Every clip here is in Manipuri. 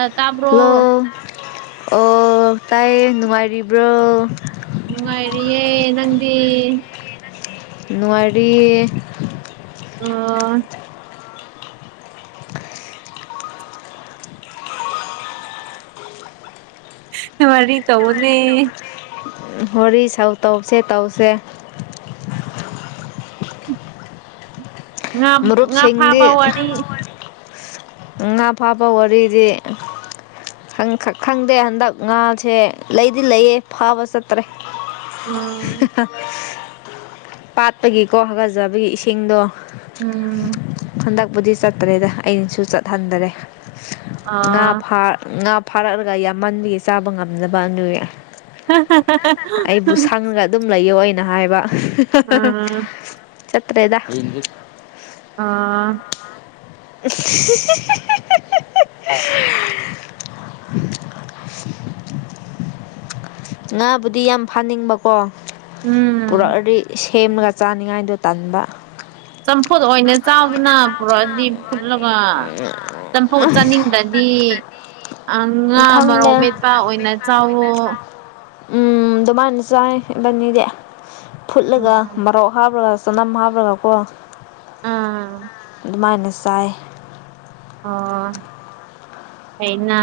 ꯑ ꯇꯥꯕ꯭ꯔꯣ ꯍꯜꯂꯣ ꯑꯣ ꯇꯥꯏꯌꯦ ꯅꯨꯡꯉꯥꯏꯔꯤꯕ꯭ꯔꯣ? ꯅꯨꯡꯉꯥꯏꯔꯤꯌꯦ ꯅꯪꯗꯤ? ꯅꯨꯉꯥꯏꯔꯤꯌꯦ ꯑꯥ ꯋꯥꯔꯤ ꯇꯧꯕꯅꯦ ꯍꯣꯔꯤ ꯁꯧ ꯇꯧꯁꯦ ꯇꯧꯁꯦ ꯉꯥ ꯉꯥ ꯃꯔꯨꯞꯁꯤꯡꯗꯤ ꯐꯥꯕ ꯋꯥꯔꯤ ꯉꯥ ꯐꯥꯕ ꯋꯥꯔꯤꯗꯤ ꯉꯥ ꯐꯥꯕ ꯋꯥꯔꯤꯗꯤ ꯈꯪ ꯈꯪꯗꯦ ꯍꯟꯗꯛ ꯉꯥꯁꯦ ꯂꯩꯗꯤ ꯂꯩꯌꯦ꯫ ꯐꯕꯥ ꯆꯠꯇ꯭ꯔꯦ ꯎꯝ ꯄꯥꯠꯇꯒꯤꯀꯣ ꯍꯒꯠꯆꯕꯒꯤ ꯏꯁꯤꯡꯗꯣ ꯎꯝ꯫ ꯍꯟꯗꯛꯄꯨꯗꯤ ꯆꯠꯇ꯭ꯔꯦꯗ ꯑꯩꯅꯁꯨ ꯆꯠ ꯍꯟꯗ꯭ꯔꯦ꯫ ꯉꯥ ꯑꯥ ꯐꯥꯔ ꯉꯥ ꯐꯥꯔꯛꯂꯒ ꯌꯥꯝꯃꯟꯕꯒꯤ ꯆꯥꯕ ꯉꯝꯅꯕ ꯑꯗꯨꯒꯤ ꯑꯩꯕꯨ ꯁꯪꯉꯒ ꯑꯗꯨꯝ ꯂꯩꯌꯣ ꯑꯩꯅ ꯍꯥꯏꯕ ꯑ ꯎꯝ ꯆꯠꯇ꯭ꯔꯦꯗ ꯑꯥ [inaudible] ꯉꯥꯕꯨꯗꯤ ꯌꯥꯝ ꯐꯥꯅꯤꯡꯕꯀꯣ ꯎꯝ꯫ ꯄꯨꯔꯛꯑꯗꯤ ꯁꯦꯝꯃꯒ ꯆꯥꯅꯤꯡꯉꯥꯏꯗꯣ ꯇꯟꯕꯥ ꯆꯝꯐꯨꯠ ꯑꯣꯏꯅ ꯆꯥꯎꯗꯅ ꯄꯨꯔꯛꯑꯗꯤ ꯐꯨꯠꯂꯒ ꯆꯝꯐꯨꯠ ꯆꯥꯅꯤꯡ ꯗꯗꯤ ꯑ ꯉꯥ ꯃꯔꯣꯛ ꯈꯪꯗꯦ ꯃꯦꯠꯄ ꯑꯣꯏꯅ ꯆꯥꯎꯋꯣ ꯎꯝ ꯗꯨꯃꯥꯏꯅ ꯆꯥꯏꯌꯦ ꯗꯟꯗꯤꯗꯤ ꯐꯨꯠꯂꯒ ꯎꯝ ꯃꯔꫭꯛ ꯍꯥꯞꯔꯒ ꯆꯅꯝ ꯍꯥꯞꯔꯒ ꯀꯣ ꯑꯥ ꯗꯨꯃꯥꯏꯅ ꯆꯥꯏ ꯑꯣ ꯍꯩꯅ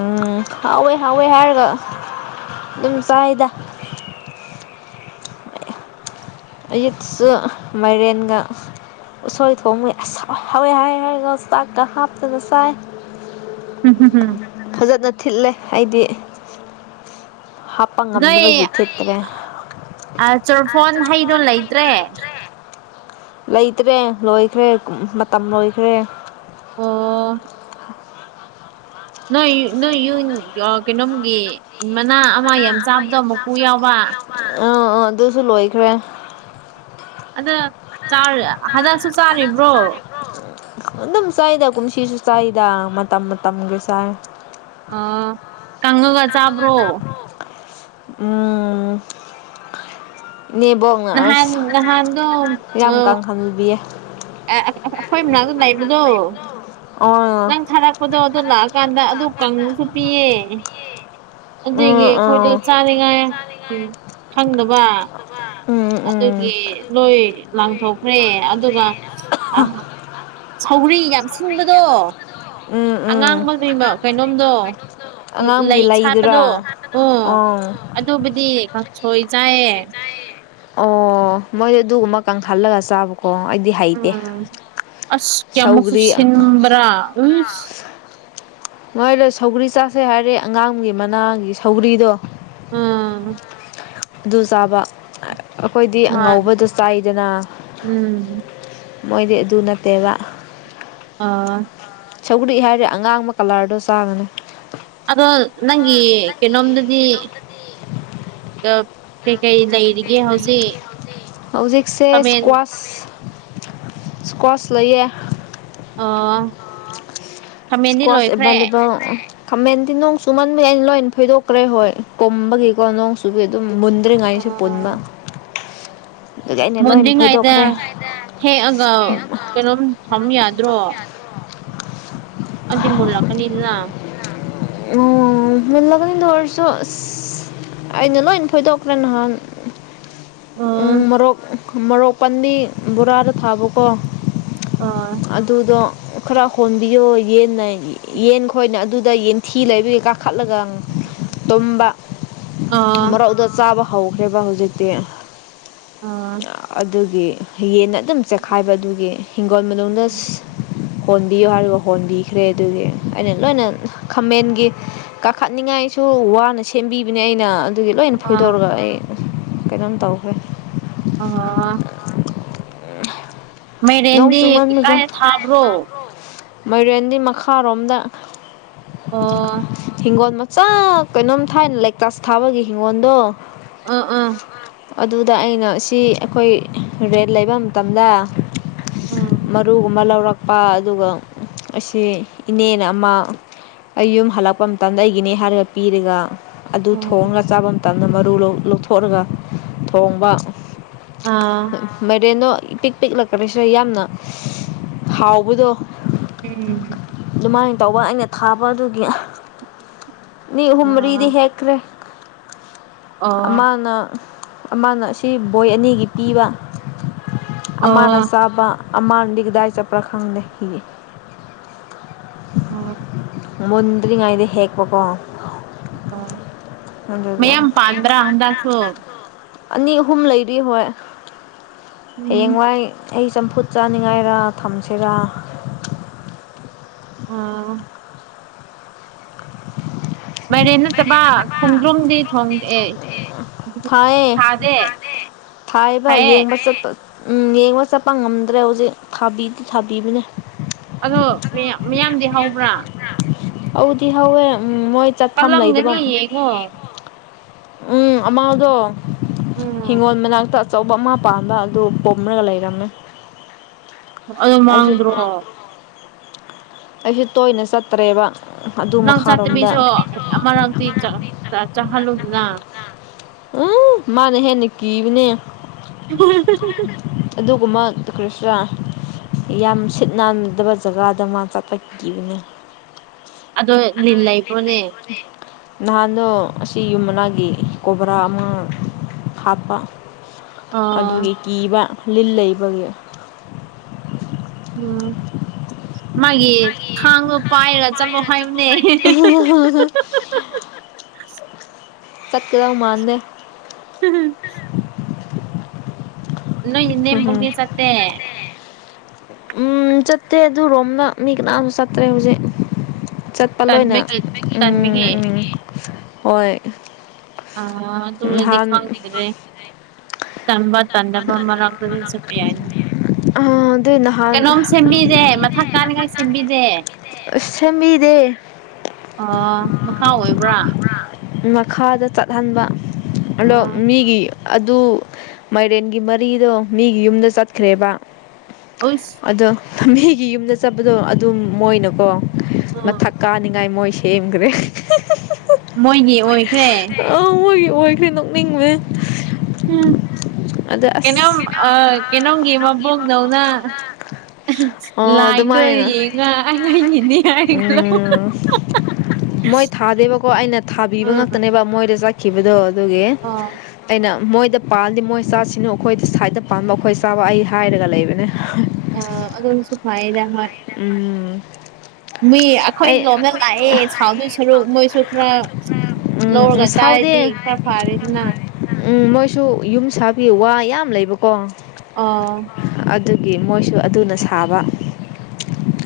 ꯎꯝ ꯍꯥꯎꯋꯦ ꯍꯥꯎꯋꯦ ꯍꯥꯏꯔꯒ ꯑꯗꯨꯝ ꯆꯥꯏꯗ ꯑꯌꯨꯛꯁꯨ ꯃꯥꯏꯔꯦꯟꯒ ꯎꯁꯣꯏ ꯊꯣꯡꯕ ꯑꯁ ꯍꯥꯎꯋꯦ ꯍꯥꯎꯋꯦ ꯍꯥꯏꯔꯒ ꯆꯥꯛ ꯀꯥ ꯍꯥꯞꯇꯅ ꯆꯥꯏ [inaudible] ꯐꯖꯅꯥ ꯊꯤꯠꯂꯦ ꯑꯩꯗꯤ ꯍꯥꯞꯄ ꯅꯣꯏ ꯉꯝꯅꯕꯒꯤ ꯊꯤꯠꯇ꯭ꯔꯦ꯫ ꯑ ꯆꯣꯔꯐꯣꯟ ꯍꯩꯗꯣ ꯂꯩꯇ꯭ꯔꯦ꯫ ꯂꯩꯇ꯭ꯔꯦ ꯂꯣꯏꯈ꯭ꯔꯦ ꯃꯇꯝ ꯂꯣꯏꯈ꯭ꯔꯦ꯫ ꯑꯣ ꯅꯣꯏ ꯅꯣꯏ ꯌꯨꯟ ꯑ ꯀꯩꯅꯣꯝꯒꯤ ꯃꯅꯥ ꯑꯃ ꯌꯥꯝ ꯆꯥꯕꯗꯣ ꯃꯀꯨ ꯌꯥꯎꯕ ꯑꯥ ꯑꯥ ꯑꯗꯨꯁꯨ ꯂꯣꯏꯈ꯭ꯔꯦ꯫ ꯑꯗꯨ ꯆꯥ ꯍꯟꯗꯛꯁꯨ ꯆꯥꯔꯤꯕ꯭ꯔꯣ꯫ ꯑꯗꯨꯝ ꯆꯥꯏꯗ ꯀꯨꯝꯁꯤꯁꯨ ꯆꯥꯏꯗ ꯃꯇꯝ ꯃꯇꯝꯒꯤ ꯆꯥꯏ꯫ ꯑ ꯀꯪꯉꯒ ꯆꯥꯕ꯭ꯔꯣ꯫ ꯎꯝ ꯅꯤꯕꯣꯡ ꯅꯍꯥꯟ ꯑꯁ ꯅꯍꯥꯟꯗꯣ ꯌꯥꯝ ꯀꯪꯍꯟꯕꯤꯌꯦ꯫ ꯑꯦ ꯑ ꯑ ꯑꯩꯈꯣꯏ ꯃꯅꯥꯛꯇ ꯂꯩꯕꯗꯣ ꯑꯣ ꯅꯪ ꯊꯥꯔꯛ ꯄꯣꯗꯣ ꯑꯗꯨ ꯂꯥꯛꯑꯀꯥꯟꯗ ꯑꯗꯨ ꯀꯪꯕꯁꯨ ꯄꯤꯌꯦ꯫ ꯎꯝ ꯑꯗꯨꯒꯤ ꯑꯥ ꯎꯝ ꯑꯩꯈꯣꯏꯗꯣ ꯆꯥꯅꯤꯡꯉꯥꯏ ꯎꯝ ꯈꯪꯗꯕ꯫ ꯑꯗꯨꯒꯤ ꯂꯣꯏ ꯂꯥꯡꯊꯣꯛꯈ꯭ꯔꯦ ꯑꯗꯨꯒ ꯑ ꯁꯧꯒ꯭ꯔꯤ ꯌꯥꯝ ꯁꯤꯟꯕꯗꯣ ꯎꯝ ꯎꯝ ꯑꯉꯥꯡꯕ ꯒꯤꯝꯕ ꯀꯩꯅꯣꯝꯗꯣ ꯑꯉꯥꯡꯒꯤ ꯂꯩ ꯁꯠꯄꯗꯣ ꯂꯩꯗꯨꯔꯥ ꯑꯣ ꯑꯗꯨꯕꯨꯗꯤ ꯀꯪꯁꯣꯏ ꯆꯥꯏꯌꯦ꯫ ꯑꯣ ꯃꯣꯏꯗꯤ ꯑꯗꯨꯒꯨꯝꯕ ꯀꯪꯍꯜꯂꯒ ꯆꯥꯕꯀꯣ ꯑꯩꯗꯤ ꯍꯩꯇꯦ꯫ ꯎꯝ ꯑꯁ ꯀꯌꯥꯃꯛꯁꯨ ꯁꯧꯒ꯭ꯔꯤ ꯁꯤꯟꯕ꯭ꯔꯥ ꯎꯁ ꯅꯣꯏꯗꯣ ꯁꯧꯒ꯭ꯔꯤ ꯆꯥꯁꯦ ꯍꯥꯏꯔꯦ ꯑꯉꯥꯡꯒꯤ ꯃꯅꯥꯒꯤ ꯁꯧꯒ꯭ꯔꯤꯗꯣ ꯎꯝ ꯑꯗꯨ ꯆꯥꯕ ꯑꯩꯈꯣꯏꯗꯤ ꯍꯣꯏ ꯑꯉꯧꯕꯗꯣ ꯆꯥꯏꯗꯅ ꯎꯝ ꯃꯣꯏꯗꯤ ꯑꯗꯨ ꯅꯠꯇꯦꯕ ꯑꯥ ꯁꯧꯒ꯭ꯔꯤ ꯍꯥꯏꯔꯦ ꯑꯉꯥꯡꯕ ꯀꯂ꯭ꯔꯗꯣ ꯆꯥꯔꯅꯨ ꯑꯗꯣ ꯅꯪꯒꯤ ꯀꯩꯅꯣꯝꯗꯗꯤ ꯀꯩꯀꯩ ꯂꯩꯔꯤꯒꯦ ꯍꯧꯖꯤꯛ ꯍꯧꯖꯤꯛꯁꯦ ꯈꯥꯃꯦꯟ ꯏꯁꯀ꯭ꯋꯥꯁ ꯏꯁꯀ꯭ꯋꯥꯁ ꯂꯩꯌꯦ ꯑꯣ ꯈꯥꯃꯦꯟꯗꯤ ꯏꯁ꯭ꯀ꯭ꯋꯥꯁ ꯂꯣꯏꯈ꯭ꯔꯦ ꯑꯦꯕꯥꯂꯦꯕꯜ ꯈꯥꯃꯦꯟꯗꯤ ꯅꯣꯡ ꯆꯨꯃꯟꯕꯩ ꯑꯩꯅ ꯂꯣꯏ ꯐꯣꯏꯗꯣꯛꯈ꯭ꯔꯦ ꯍꯣꯏ ꯀꯨꯝꯕꯒꯤꯀꯣ ꯅꯣꯡꯁꯨ ꯑꯗꯨ ꯑꯗꯨꯝ ꯃꯨꯟꯗ꯭ꯔꯤ ꯉꯥꯏꯁꯨ ꯄꯨꯟꯕ ꯑꯣ ꯑꯗꯨꯒꯤ ꯑꯩꯅ ꯂꯣꯏꯅ ꯃꯨꯗ꯭ꯔꯤꯉꯩꯗ ꯐꯣꯏꯗꯣꯛꯈ꯭ꯔꯦ ꯍꯦꯛꯑꯒ ꯀꯩꯅꯣꯝ ꯊꯝ ꯌꯥꯗ꯭ꯔꯣ ꯑꯗꯤ ꯃꯨꯂꯛꯀꯅꯤꯗꯅ ꯃꯂꯗꯔꯁꯨ [unintelligible] ꯑꯩꯅ ꯂꯣꯏꯟ ꯐꯣꯏꯗꯣꯛꯈ꯭ꯔꯦ ꯅꯍꯥꯟ ꯎꯝ ꯑ ꯃꯔꯣꯔꯣꯛ ꯃꯔꯣꯔꯣꯛ ꯄꯟꯗꯤ ꯕꯣꯔꯥꯗ ꯊꯥꯕꯀꯣ ꯑꯥ ꯑꯗꯨꯗꯣ ꯈꯔ ꯍꯣꯟꯕꯤꯌꯣ ꯌꯦꯟꯅ ꯌꯦꯟ ꯈꯣꯏꯅ ꯑꯗꯨꯗ ꯌꯦꯟ ꯊꯤ ꯂꯩꯕꯒꯤ ꯀꯥꯈꯠꯂꯒ ꯇꯨꯝꯕ ꯑ ꯃꯣꯔꯣꯛꯗꯣ ꯆꯥꯕ ꯍꯧꯈ꯭ꯔꯦꯕ ꯍꯧꯖꯤꯛꯇꯤ ꯑꯗꯨꯒꯤ ꯌꯦꯟꯅ ꯑꯗꯨꯝ ꯆꯦꯛꯈꯥꯏꯕ ꯑꯗꯨꯒꯤ ꯍꯤꯡꯒꯣꯜ ꯃꯅꯨꯡꯗ ꯍꯣꯟꯕꯤꯌꯣ ꯍꯥꯏꯔꯤꯕ ꯍꯣꯟꯕꯤꯈ꯭ꯔꯦ ꯑꯗꯨꯗꯤ ꯑꯩꯅ ꯂꯣꯏꯅ ꯈꯥꯃꯦꯟꯒꯤ ꯀꯥꯈꯠꯅꯤꯡꯉꯥꯏꯁꯨ ꯋꯥꯅ ꯁꯦꯝꯕꯤꯕꯅꯦ ꯑꯩꯅ ꯑꯗꯨꯒꯤ ꯂꯣꯏꯅ ꯑ ꯐꯣꯏꯗꯣꯔꯒ ꯑꯩ ꯀꯩꯅꯣꯝ ꯇꯧꯈ꯭ꯔꯦ ꯑꯣ ꯅꯣꯡ ꯃꯥꯏꯔꯦꯟꯗꯤ ꯀꯥꯏꯗ ꯊꯥꯕ꯭ꯔꯣ ꯃꯥꯏꯔꯦꯟꯒꯤ ꯃꯈꯥꯔꯣꯝꯗ ꯑꯣ ꯍꯤꯡꯒꯣꯜ ꯃꯆꯥ ꯀꯩꯅꯣꯝ ꯊꯥꯏꯅ ꯂꯦꯛꯇꯁ ꯊꯥꯕꯒꯤ ꯍꯤꯡꯒꯣꯜꯗꯣ ꯑ ꯑꯥ ꯑꯗꯨꯗ ꯑꯩꯅ ꯁꯤ ꯑꯩꯈꯣꯏ ꯔꯦꯜ ꯂꯩꯕ ꯃꯇꯝꯗ ꯎꯝ ꯃꯔꯨꯒꯨꯝꯕ ꯂꯧꯔꯛꯄ ꯑꯗꯨꯒ ꯑꯁꯤ ꯏꯅꯦꯅ ꯑꯃ ꯑꯩ ꯌꯨꯝ ꯍꯜꯂꯛꯄ ꯃꯇꯝꯗ ꯑꯩꯒꯤꯅꯦ ꯍꯥꯏꯔꯒ ꯄꯤꯔꯒ ꯑꯗꯨ ꯎꯝ ꯊꯣꯡꯔꯥ ꯆꯥꯕ ꯃꯇꯝꯗ ꯃꯔꯨ ꯂꯧ ꯂꯧꯊꯣꯛꯔꯒ ꯊꯣꯡꯕ ꯑꯥ ꯃꯔꯦꯟꯗꯣ ꯏ ꯄꯤꯛ ꯄꯤꯛꯂꯥ ꯀꯔꯤꯁꯨ ꯌꯥꯝꯅ ꯍꯥꯎꯕꯗꯣ ꯎꯝ ꯑꯗꯨꯃꯥꯏꯅ ꯇꯧꯕ ꯑꯩꯅ ꯊꯥꯕ ꯑꯗꯨꯒꯤ ꯃꯤ ꯑꯍꯨꯝ ꯃꯔꯤꯗꯤ ꯑ ꯍꯦꯛ ꯀꯦ ꯑꯣ ꯑꯃꯅ ꯑꯃꯅ ꯑꯁꯤ ꯕꯣꯏ ꯑꯅꯤꯒꯤ ꯄꯤꯕ ꯑꯃꯅ ꯑꯣ ꯆꯥꯕ ꯑꯃꯥꯟꯗꯤ ꯀꯗꯥꯏ ꯆꯠꯄ꯭ꯔꯥ ꯈꯪꯗꯦ ꯍꯤꯒꯦ ꯑꯣ ꯃꯨꯟꯗ꯭ꯔꯤꯉꯩꯗ ꯍꯦꯛꯄ ꯀꯣ ꯑꯣ ꯃꯌꯥꯝ ꯄꯥꯟꯕ꯭ꯔꯥ ꯍꯟꯗꯛꯁꯨ ꯑꯅꯤ ꯑꯍꯨꯝ ꯂꯩꯔꯤ ꯍꯣꯏ ꯎꯝ ꯍꯌꯦꯡꯋꯥꯏ ꯑꯩ ꯆꯝꯐꯨꯠ ꯆꯥꯅꯤꯡꯉꯥꯏꯔ ꯊꯝꯁꯤꯔꯥ ꯎꯝ ꯃꯥꯏꯔꯦꯟ ꯅꯠꯇꯕ ꯈꯣꯡꯗ꯭ꯔꯨꯝꯗꯤ ꯊꯣꯡ ꯑꯦ ꯊꯥꯏꯌꯦ ꯊꯥꯏꯌꯦꯕ ꯐꯩꯌꯦ ꯌꯦꯡꯕ ꯆꯠꯄ ꯎꯝ ꯌꯦꯡꯕ ꯆꯠꯄ ꯉꯝꯗ꯭ꯔꯦ ꯍꯧꯖꯤꯛ ꯊꯥꯕꯤꯗꯤ ꯊꯥꯕꯤꯕꯅꯦ ꯑꯗꯣ ꯃꯌꯥꯝ ꯃꯌꯥꯝꯗꯤ ꯍꯧꯕ꯭ꯔꯥ ꯍꯧꯗꯤ ꯍꯧꯋꯦ ꯎꯝ ꯃꯣꯏ ꯆꯠꯐꯝ ꯂꯩꯗꯕ ꯀꯜꯂꯝꯒꯅꯤ ꯌꯦꯡꯉꯣ ꯎꯝ ꯑꯃꯥꯗꯣ ꯍꯤꯡꯒꯣꯜ ꯎꯝ ꯃꯅꯥꯛꯇ ꯑꯆꯧꯕ ꯑꯃꯥ ꯄꯥꯟꯕ ꯑꯗꯨ ꯄꯨꯝꯃꯒ ꯂꯩꯔꯝꯃꯦ ꯑꯩ ꯑꯩꯁꯨ ꯃꯡꯗ꯭ꯔꯣ ꯑꯩꯁꯨ ꯇꯣꯏꯅ ꯆꯠꯇ꯭ꯔꯦꯕ ꯑꯗꯨ ꯅꯪ ꯃꯈꯥꯔꯣꯝꯗ ꯆꯠꯇꯕꯤꯁꯨ ꯑꯃꯥꯔꯛꯇꯤ ꯆꯠꯍꯜꯂꯨꯗꯅ ꯎꯝ ꯃꯥꯅ ꯍꯦꯅ ꯀꯤꯕꯅꯦ [unintelligible] ꯑꯗꯨꯒꯨꯝꯕ ꯀ꯭ꯔꯤꯁꯅ ꯌꯥꯝ ꯁꯤꯠ ꯅꯥꯟꯗꯕ ꯖꯒꯥꯗ ꯃꯥ ꯆꯠꯄ ꯀꯤꯕꯅꯦ ꯑꯗꯣ ꯂꯤꯟ ꯂꯩꯕ꯭ꯔꯣꯅꯦ ꯅꯍꯥꯟꯗꯣ ꯑꯁꯤ ꯌꯨꯝ ꯃꯅꯥꯒꯤ ꯀꯣꯕ꯭ꯔꯥ ꯑꯃꯥ ꯍꯥꯠꯄ ꯑ ꯑꯗꯨꯒꯤ ꯀꯤꯕ ꯂꯤꯟ ꯂꯩꯕꯒꯤ ꯎꯝ ꯃꯥꯒꯤ ꯊꯥꯡꯗꯨ ꯄꯥꯏꯔ ꯆꯠꯂꯣ ꯍꯥꯏꯌꯨꯅꯦ ꯆꯠꯀꯗꯧ ꯃꯥꯥꯟꯗꯦ [unintelligible] ꯅꯪꯒꯤ ꯏꯅꯦꯝꯕꯣꯛꯇꯤ ꯆꯠꯇꯦ ꯎꯝ ꯆꯠꯇꯦ ꯑꯗꯨꯔꯣꯝꯗ ꯃꯤ ꯀꯅꯥꯁꯨ ꯆꯠꯇ꯭ꯔꯦ ꯍꯧꯖꯤꯛ ꯂꯣꯏꯅ ꯇꯟꯕꯒꯤ ꯎꯝ ꯇꯟꯕꯒꯤ ꯎꯝ ꯍꯣꯏ ꯑꯥ ꯑꯗꯨ ꯑꯣꯏꯔꯗꯤ ꯅꯍꯥꯟ ꯈꯪꯗꯦ ꯇꯟꯗꯕ ꯃꯔꯛꯇꯗꯤ ꯆꯠꯄ ꯌꯥꯏꯅ ꯑꯗꯨꯏ ꯅꯍꯥꯟ ꯀꯅꯥꯝ ꯁꯦꯝꯕꯤꯗꯦ ꯃꯥꯊꯛ ꯀꯥꯅꯤꯡꯉꯥꯏ ꯁꯦꯝꯕꯤꯗꯦ ꯁꯦꯝꯕꯤꯗꯦ ꯑꯥ ꯃꯈꯥ ꯑꯣꯏꯕ꯭ꯔꯥ ꯃꯈꯥꯗ ꯆꯠꯍꯟꯕ ꯑ ꯑꯗꯣ ꯃꯤꯒꯤ ꯑꯗꯨ ꯃꯥꯏꯔꯦꯟꯒꯤ ꯃꯔꯤꯗꯣ ꯃꯤꯒꯤ ꯌꯨꯝꯗ ꯆꯠꯈ꯭ꯔꯦꯕ ꯑꯁ ꯑꯗꯣ ꯃꯤꯒꯤ ꯌꯨꯝꯗ ꯆꯠꯄꯗꯣ ꯑꯗꯨꯝ ꯃꯣꯏꯅꯀꯣ ꯎꯝ ꯃꯊꯛ ꯀꯥꯅꯤꯡꯉꯥꯏ ꯃꯣꯏꯁꯦ ꯍꯦꯝꯈ꯭ꯔꯦ ꯃꯣꯏꯒꯤ ꯑꯣꯏꯈ꯭ꯔꯦ ꯑꯥ ꯃꯣꯏꯒꯤ ꯑꯣꯏꯈ꯭ꯔꯦ ꯅꯣꯛꯅꯤꯡꯂꯦ ꯎꯝ ꯀꯩꯅꯣꯝ ꯑꯥ ꯀꯩꯅꯣꯝꯒꯤ ꯃꯕꯣꯛꯗꯧꯅ ꯑꯣ ꯂꯥꯏꯟꯗꯣ ꯑꯗꯨꯃꯥꯏꯅ ꯌꯦꯡꯉ ꯑꯩꯉꯣꯏꯅꯤꯅꯦ ꯍꯥꯏ ꯂꯧ ꯎꯝ [unintelligible] ꯃꯣꯏ ꯊꯥꯗꯦꯕꯀꯣ ꯑꯩꯅ ꯊꯕꯤꯕ ꯑꯥ ꯉꯥꯛꯇꯅꯦꯕ ꯃꯣꯏꯗ ꯆꯠꯈꯤꯕꯗꯣ ꯑꯗꯨꯒꯤ ꯑꯥ ꯑꯩꯅ ꯃꯣꯏꯗ ꯄꯥꯜꯗꯤ ꯃꯣꯏ ꯆꯥꯁꯤꯅꯨ ꯑꯩꯈꯣꯏꯗ ꯁꯥꯏꯠꯇ ꯄꯥꯟꯕ ꯑꯩꯈꯣꯏ ꯆꯥꯕ ꯑꯩ ꯍꯥꯏꯔꯒ ꯂꯩꯕꯅꯦ ꯑ ꯑꯗꯨꯝꯁꯨ ꯐꯌꯦꯗ ꯃꯣꯏ꯫ ꯎꯝ ꯃꯤ ꯑꯩꯈꯣꯏ ꯑꯩ ꯂꯣꯝꯅ ꯂꯥꯛꯑꯦ ꯁꯥꯎꯗꯣꯏ ꯁꯔꯨꯛ ꯃꯣꯏꯁꯨ ꯈꯔꯥ ꯂꯧꯔꯒ ꯎꯝ ꯆꯥꯏꯔꯗꯤ ꯁꯥꯎꯗꯦ ꯈꯔ ꯐꯔꯦꯗꯅ ꯎꯝ ꯃꯣꯏꯁꯨ ꯌꯨꯝ ꯁꯥꯕꯒꯤ ꯋꯥ ꯌꯥꯝ ꯂꯩꯕꯀꯣ ꯑꯥ ꯑꯗꯨꯒꯤ ꯃꯣꯏꯁꯨ ꯑꯗꯨꯅ ꯁꯥꯕ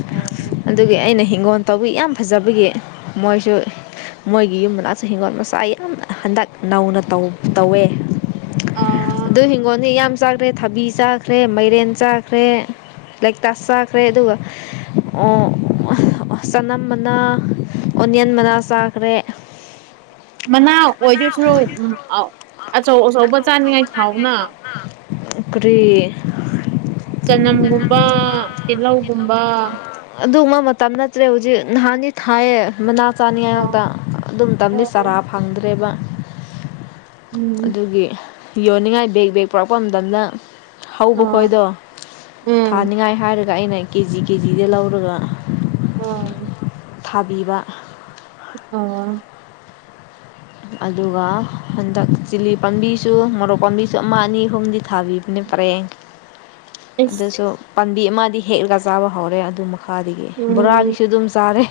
ꯑꯥ ꯑꯗꯨꯒꯤ ꯑꯩꯅ ꯍꯤꯡꯒꯣꯜ ꯇꯧꯕꯤ ꯌꯥꯝ ꯐꯖꯕꯒꯤ ꯃꯣꯏꯁꯨ ꯃꯣꯏꯒꯤ ꯌꯨꯝ ꯃꯅꯥꯁꯨ ꯍꯤꯡꯒꯣꯜ ꯃꯆꯥ ꯌꯥꯝꯅ ꯍꯟꯗꯛ ꯅꯧꯅ ꯇꯧ ꯇꯧꯋꯦ ꯑꯥ ꯑꯗꯨ ꯍꯤꯡꯒꯣꯜꯗꯤ ꯌꯥꯝ ꯆꯜꯔꯤ ꯊꯥꯕꯤ ꯆꯥꯈ꯭ꯔꯦ ꯃꯥꯏꯔꯦꯟ ꯆꯥꯈ꯭ꯔꯦ ꯂꯦꯛꯇꯁ ꯆꯥꯈ꯭ꯔꯦ ꯑꯗꯨꯒ ꯑꯣ ꯆꯅꯝ ꯃꯅꯥ ꯑꯣꯅꯤꯌꯟ ꯃꯅꯥ ꯆꯥꯈ꯭ꯔꯦ ꯃꯅꯥ ꯑꯣꯏꯗꯣꯏꯁꯨ ꯎ ꯑꯆꯧ ꯑꯆꯧꯕ ꯆꯥꯅꯤꯡꯉꯥꯏ ꯊꯥꯎꯅ ꯀꯔꯤ ꯆꯅꯝꯒꯨꯝꯕ ꯇꯤꯜꯂꯧꯒꯨꯝꯕ ꯑꯗꯨꯝꯃꯥ ꯃꯇꯝ ꯅꯠꯇ꯭ꯔꯦ ꯍꯧꯖꯤꯛ ꯅꯍꯥꯟꯗꯤ ꯊꯥꯏꯑ ꯃꯅꯥ ꯆꯥꯅꯤꯉꯥꯏ ꯑꯣ ꯉꯛꯇ ꯑꯗꯨꯝ ꯇꯝꯗꯨ ꯆꯥꯔꯥ ꯑꯣ ꯐꯪꯗ꯭ꯔꯦꯕ ꯎꯝ ꯑꯗꯨꯒꯤ ꯌꯣꯟꯅꯤꯡꯉꯥꯏ ꯕꯦꯛ ꯕꯦꯛ ꯄꯔꯛꯄ ꯃꯗꯝꯗ ꯍꯧꯕ ꯑꯣ ꯈꯣꯏꯗꯣ ꯎꯝ ꯊꯥꯅꯤꯡꯉꯥꯏ ꯍꯥꯏꯔꯒ ꯑꯩꯅ ꯀꯦꯖꯤ ꯀꯦꯖꯤꯗ ꯂꯧꯔꯒ ꯎꯝ ꯊꯥꯕꯤꯕ ꯑꯥꯡ [unintelligible] ꯑꯗꯨꯒ ꯍꯟꯗꯛ ꯆꯤꯂꯤ ꯄꯥꯝꯕꯤꯁꯨ ꯃꯣꯔꯣꯛ ꯄꯥꯝꯕꯤꯁꯨ ꯑꯃ ꯑꯅꯤ ꯑꯍꯨꯝꯗꯤ ꯊꯥꯕꯤꯕꯅꯦ ꯄꯔꯦꯡ ꯑꯁ ꯑꯗꯨꯁꯨ ꯄꯥꯝꯕꯤ ꯑꯃꯗꯤ ꯍꯦꯛꯂꯒ ꯆꯥꯕ ꯍꯧꯔꯦ ꯑꯗꯨ ꯈꯥꯗꯒꯤ ꯎꯝ ꯕꯣꯔꯥꯒꯤꯁꯨ ꯑꯗꯨꯝ ꯆꯥꯔꯦ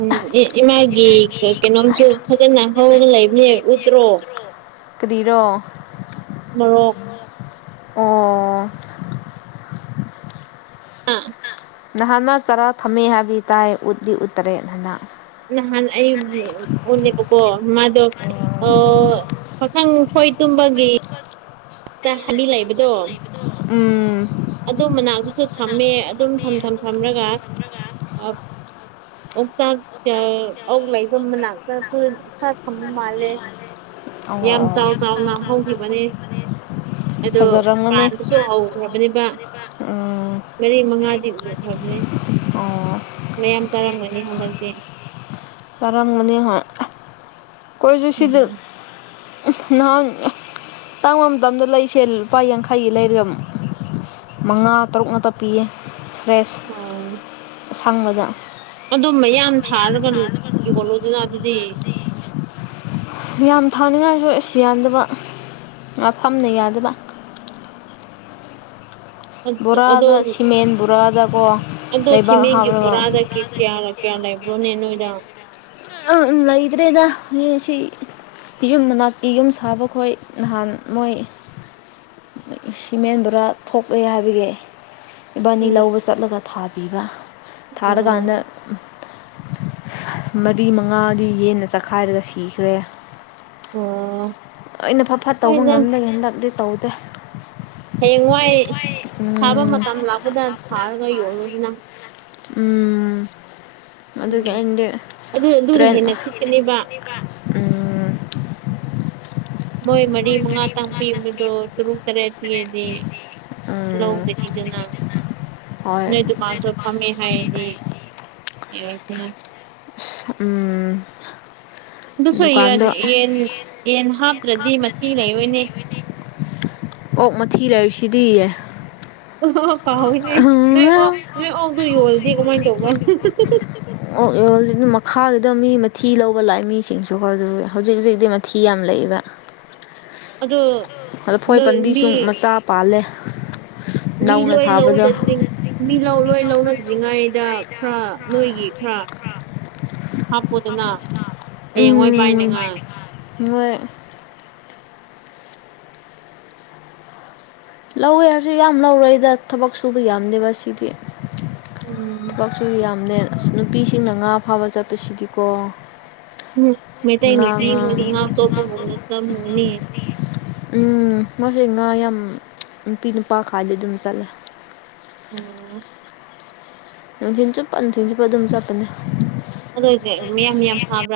ꯎꯝ ꯑꯦ ꯏꯃꯥꯒꯤ ꯀꯥꯀꯩꯅꯣꯝꯁꯨ ꯐꯖꯅ ꯍꯧꯔꯥ ꯂꯩꯕꯅꯦ ꯎꯠꯇ꯭ꯔꯣ ꯀꯔꯤꯔꯣ ꯃꯨꯔꯣꯛ ꯑꯣ ꯑꯥ ꯅꯍꯥꯟ ꯃꯥ ꯆꯔꯥ ꯊꯝꯃꯤ ꯍꯥꯏꯕ ꯇꯥꯏ ꯎꯠꯗꯤ ꯎꯠꯇꯔꯦ ꯗꯅ ꯅꯍꯥꯟ ꯑꯩ ꯄꯨꯟꯂ‌ꯤꯕꯀꫭ ꯃꯥꯗꫭ ꯑꯣ ꯄꯈꯪ ꯈꫭꯏ ꯇꯨꯝꯕꯒꯤ ꯇꯥ ꯍꯥꯕꯤ ꯂꯩꯕꯗꯣ ꯎꯝ ꯑꯗꯨ ꯃꯅꯥꯗꯁꯨ ꯊꯝꯃꯦ ꯑꯗꯨꯝ ꯊꯝ ꯊꯝ ꯊꯝꯔꯒ ꯑꯣꯛ ꯆꯥꯛ ꯑꯣꯛ ꯂꯩꯕ ꯃꯅꯥꯛꯇꯁꯨ ꯈꯔ ꯈꯔꯊꯝꯕ ꯃꯥꯜꯂꯦ ꯑꯣ ꯌꯥꯝ ꯑꯣ ꯆꯥꯎ ꯆꯥꯎꯅ ꯍꯧꯈꯤꯕꯅꯤ ꯑꯗꯣ ꯐꯖꯔꯝꯒꯅꯤ ꯄꯥꯟꯕꯁꯨ ꯍꯧꯈ꯭ꯔꯕꯅꯤ ꯎꯝ ꯃꯔꯤ ꯃꯉꯥꯗꯤ ꯎꯈ꯭ꯔꯕꯅꯦ ꯑꯣ ꯃꯌꯥꯝ ꯆꯥꯔꯝꯒꯅꯤ ꯍꯟꯗꯛꯇꯤ ꯆꯔꯝꯒꯅꯤ ꯍꫭꯏ ꯈꫭꯏꯁꯨ ꯁꯤꯗ ꯎꯝ ꯅꯍꯥꯟ ꯇꯥꯡꯕ ꯃꯇꯝꯗ ꯂꯩꯁꯦ ꯂꯨꯄꯥ ꯌꯥꯡꯈꯩꯒꯤ ꯂꯩꯔꯝ ꯃꯉꯥ ꯇꯔꯨꯛ ꯉꯛꯇ ꯄꯤꯌꯦ ꯐ꯭ꯔꯦꯁ [unintelligible] ꯑꯁꯪꯕꯗ ꯑꯗꯨ ꯃꯌꯥꯝ ꯊꯥꯜꯒ ꯌꯣꯂꯣꯗꯅ ꯑꯗꯨꯗꯤ ꯌꯥꯝ ꯊꯥꯅꯤꯡꯉꯥꯏꯁꯨ ꯏꯁ ꯌꯥꯟꯗꯕ ꯃꯐꯝꯅ ꯌꯥꯗꯕ ꯑꯗ ꯗ ꯕꯣꯔꯥꯗ ꯑꯗꯣ ꯅꯤ ꯁꯤꯃꯦꯟ ꯕꯣꯔꯥꯗꯀꯣ ꯁꯤ ꯑꯗ‌ꯣ ꯂꯩꯕꯥꯛ ꯁꯤꯃ‌ꯦꯟꯒꯤ ꯍꯥꯞꯂꯒ ꯕꯣꯔꯥꯗ ꯀꯔꯤ ꯀ‌ꯦꯌꯥ ꯂ‌ꯣꯏ ꯀꯌꯥꯝ ꯂꯩꯕꯔꫭꯅ‌ꯦ ꯅꫭꯏꯗ [unintelligible] ꯂꯩꯗ꯭ꯔꯦꯗ ꯅ‌ꯦꯁꯤ ꯌꯨꯝ ꯃꯅꯥꯛꯇꯤ ꯌꯨꯝ ꯁꯥꯕꯈꯣꯏ ꯅꯍꯥꯟ ꯃꯣꯏ ꯁꯤꯃꯦꯟ ꯕ‌ꯣꯔ ꯊꯣꯛꯂꯦ ꯍꯥꯏꯕꯒꯤ ꯏꯕꯥꯅꯤ ꯎꯝ ꯂꯧꯕ ꯆꯠꯂꯒ ꯊꯥꯕꯤꯕ ꯊꯥꯔꯒꯥꯟꯗ ꯑ ꯃꯔꯤ ꯃꯉꯥꯗꯤ ꯌꯦꯟꯅ ꯆꯈꯥꯏꯔꯒ ꯁꯤꯈ꯭ꯔꯦ ꯑꯣ ꯑꯩꯅ ꯐ ꯐꯠ ꯇꯧꯕ ꯉꯝꯗꯒꯦ ꯍꯟꯗꯛꯇꯗꯤ ꯇꯧꯗꯦ ꯍꯌꯦꯡꯋꯥꯏ ꯊꯥꯕ ꯎꯝ ꯃꯇꯝ ꯂꯥꯛꯄꯗ ꯊꯥꯔꯒ ꯌꯣꯜꯂꯨꯗꯅ ꯎꯝ ꯑꯗꯨꯒꯤ ꯎꯝ ꯑꯩꯅꯗꯤ ꯑꯗꯨ ꯑꯗꯨꯅ ꯇ꯭ꯔꯦꯟ ꯍꯦꯟꯅ ꯁꯤꯠꯀꯅꯦꯕ [unintelligible] ꯎꯝ ꯃꯣꯏ ꯃꯔꯤ ꯃꯉꯥ ꯇꯪ ꯄꯤꯕꯗꯣ ꯇꯔꯨꯛ ꯇꯔꯦꯠ ꯄꯤꯌꯗꯤ ꯎꯝ ꯇꯤꯂꯧꯖ‌ꯦ ꯄꯤꯗꯅ ꯍꯣꯏ ꯅꯣꯏ ꯗꯨꯀꯥꯟ ꯆꯠ ꯐꯝꯃꯦ ꯍꯥꯏꯔꯗꯤ ꯌꯥꯏꯗꯅ ꯎꯝ ꯑꯗꯨꯁꯨ ꯌꯦꯟ ꯗꯨꯀꯥꯟꯗ ꯌꯦꯟ ꯌꯦꯟ ꯍꯥꯞꯇ꯭ꯔꯗꯤ ꯃꯊꯤ ꯂꯩꯔꯣꯏꯅꯦ ꯑꯣꯛ ꯃꯊꯤ ꯂꯩꯁꯤꯗꯤ ꯌꯦ ꯀꯥꯎꯋꯤꯅꯦ ꯅꯣꯏ ꯑ‌ꯣꯛꯁ ꯅꯣꯏ ꯑ‌ꯣꯛꯗ‌ꯣ ꯌꯣꯜꯂꯗꯤ ꯀꯃꯥꯏꯟ ꯇꯧꯕ ꯑꯣꯛ ꯌ‌ꯣꯜꯂꯤ‌ ꯃꯈꯨꯗ ꯃꯤ ꯃꯊꯤ ꯂꯧꯕ ꯂꯥꯛꯑꯦ ꯃꯤꯁꯤꯡꯁꯨꯕ [unintelligible] ꯍꯧꯖꯤꯛ ꯍꯨꯖꯤꯛꯇꯤ ꯊꯤ ꯌꯥꯝ ꯂꯩꯕ ꯑꯗꯨ ꯐꯣꯏ ꯄꯟꯕꯤꯁꯨ ꯃꯆꯥ ꯄꯥꯜꯂꯦ ꯃꯤ ꯅꯧꯅ ꯂꯣꯏ ꯊꯥꯕꯗꯣ ꯂꯧꯗ ꯂꯤꯡ ꯃꯤ ꯂꯧ ꯂꯣꯏ ꯂꯧꯅꯗ꯭ꯔꯤꯉꯩꯗ ꯈꯔ ꯅꯣꯏꯒꯤ ꯈꯔ ꯍꯥꯞꯄ‌ꯣꯗꯅ ꯍꯌꯦꯡꯋꯥꯏ ꯄꯥꯏꯅꯤꯉꯥꯏ ꯃ‌ꯣꯏ ꯂꯧꯋꯦ ꯍꯥꯏꯔꯁꯨ ꯌꯥꯝ ꯂꯧꯔꯣꯏꯗ ꯊꯕꯛ ꯁꯨꯕ ꯌꯥꯝꯗꯦꯕ ꯁꯤꯒꯤ ꯎꯝ ꯕꯛꯁꯨ ꯌꯥꯝꯗ‌ꯦ ꯑꯁ ꯅꯨꯄꯤꯁꯤꯡꯅ ꯉꯥ ꯐꯥꯕ ꯆꯠꯄ ꯁꯤꯗꯤꯀꯣ ꯃꯩꯇꯩ ꯅꯨꯄꯤ ꯍꯣꯏꯗ ꯉꯥ ꯆꯣꯞꯄꯒꯨꯝꯅ ꯇꯝꯃꯣꯏꯅꯦ ꯎꯝ ꯃꯣꯏꯁꯦ ꯉꯥ ꯌꯥꯝ ꯅꯨꯄꯤ ꯅꯨꯄꯥ ꯈꯥꯗꯤ ꯑꯗꯨꯝ ꯆꯠꯂꯦ ꯎꯝ ꯅꯨꯡꯊꯤꯟ ꯆꯨꯞꯄ ꯅꯨꯡꯊꯤꯟ ꯆꯨꯞꯄ ꯑꯗꯨꯝ ꯆꯠꯄꯅꯦ ꯑꯗꯨ ꯑꯣꯏꯗꯤ ꯃꯤꯌꯥꯝ ꯃꯤꯌꯥꯝ ꯐꯥꯕ꯭ꯔꯥ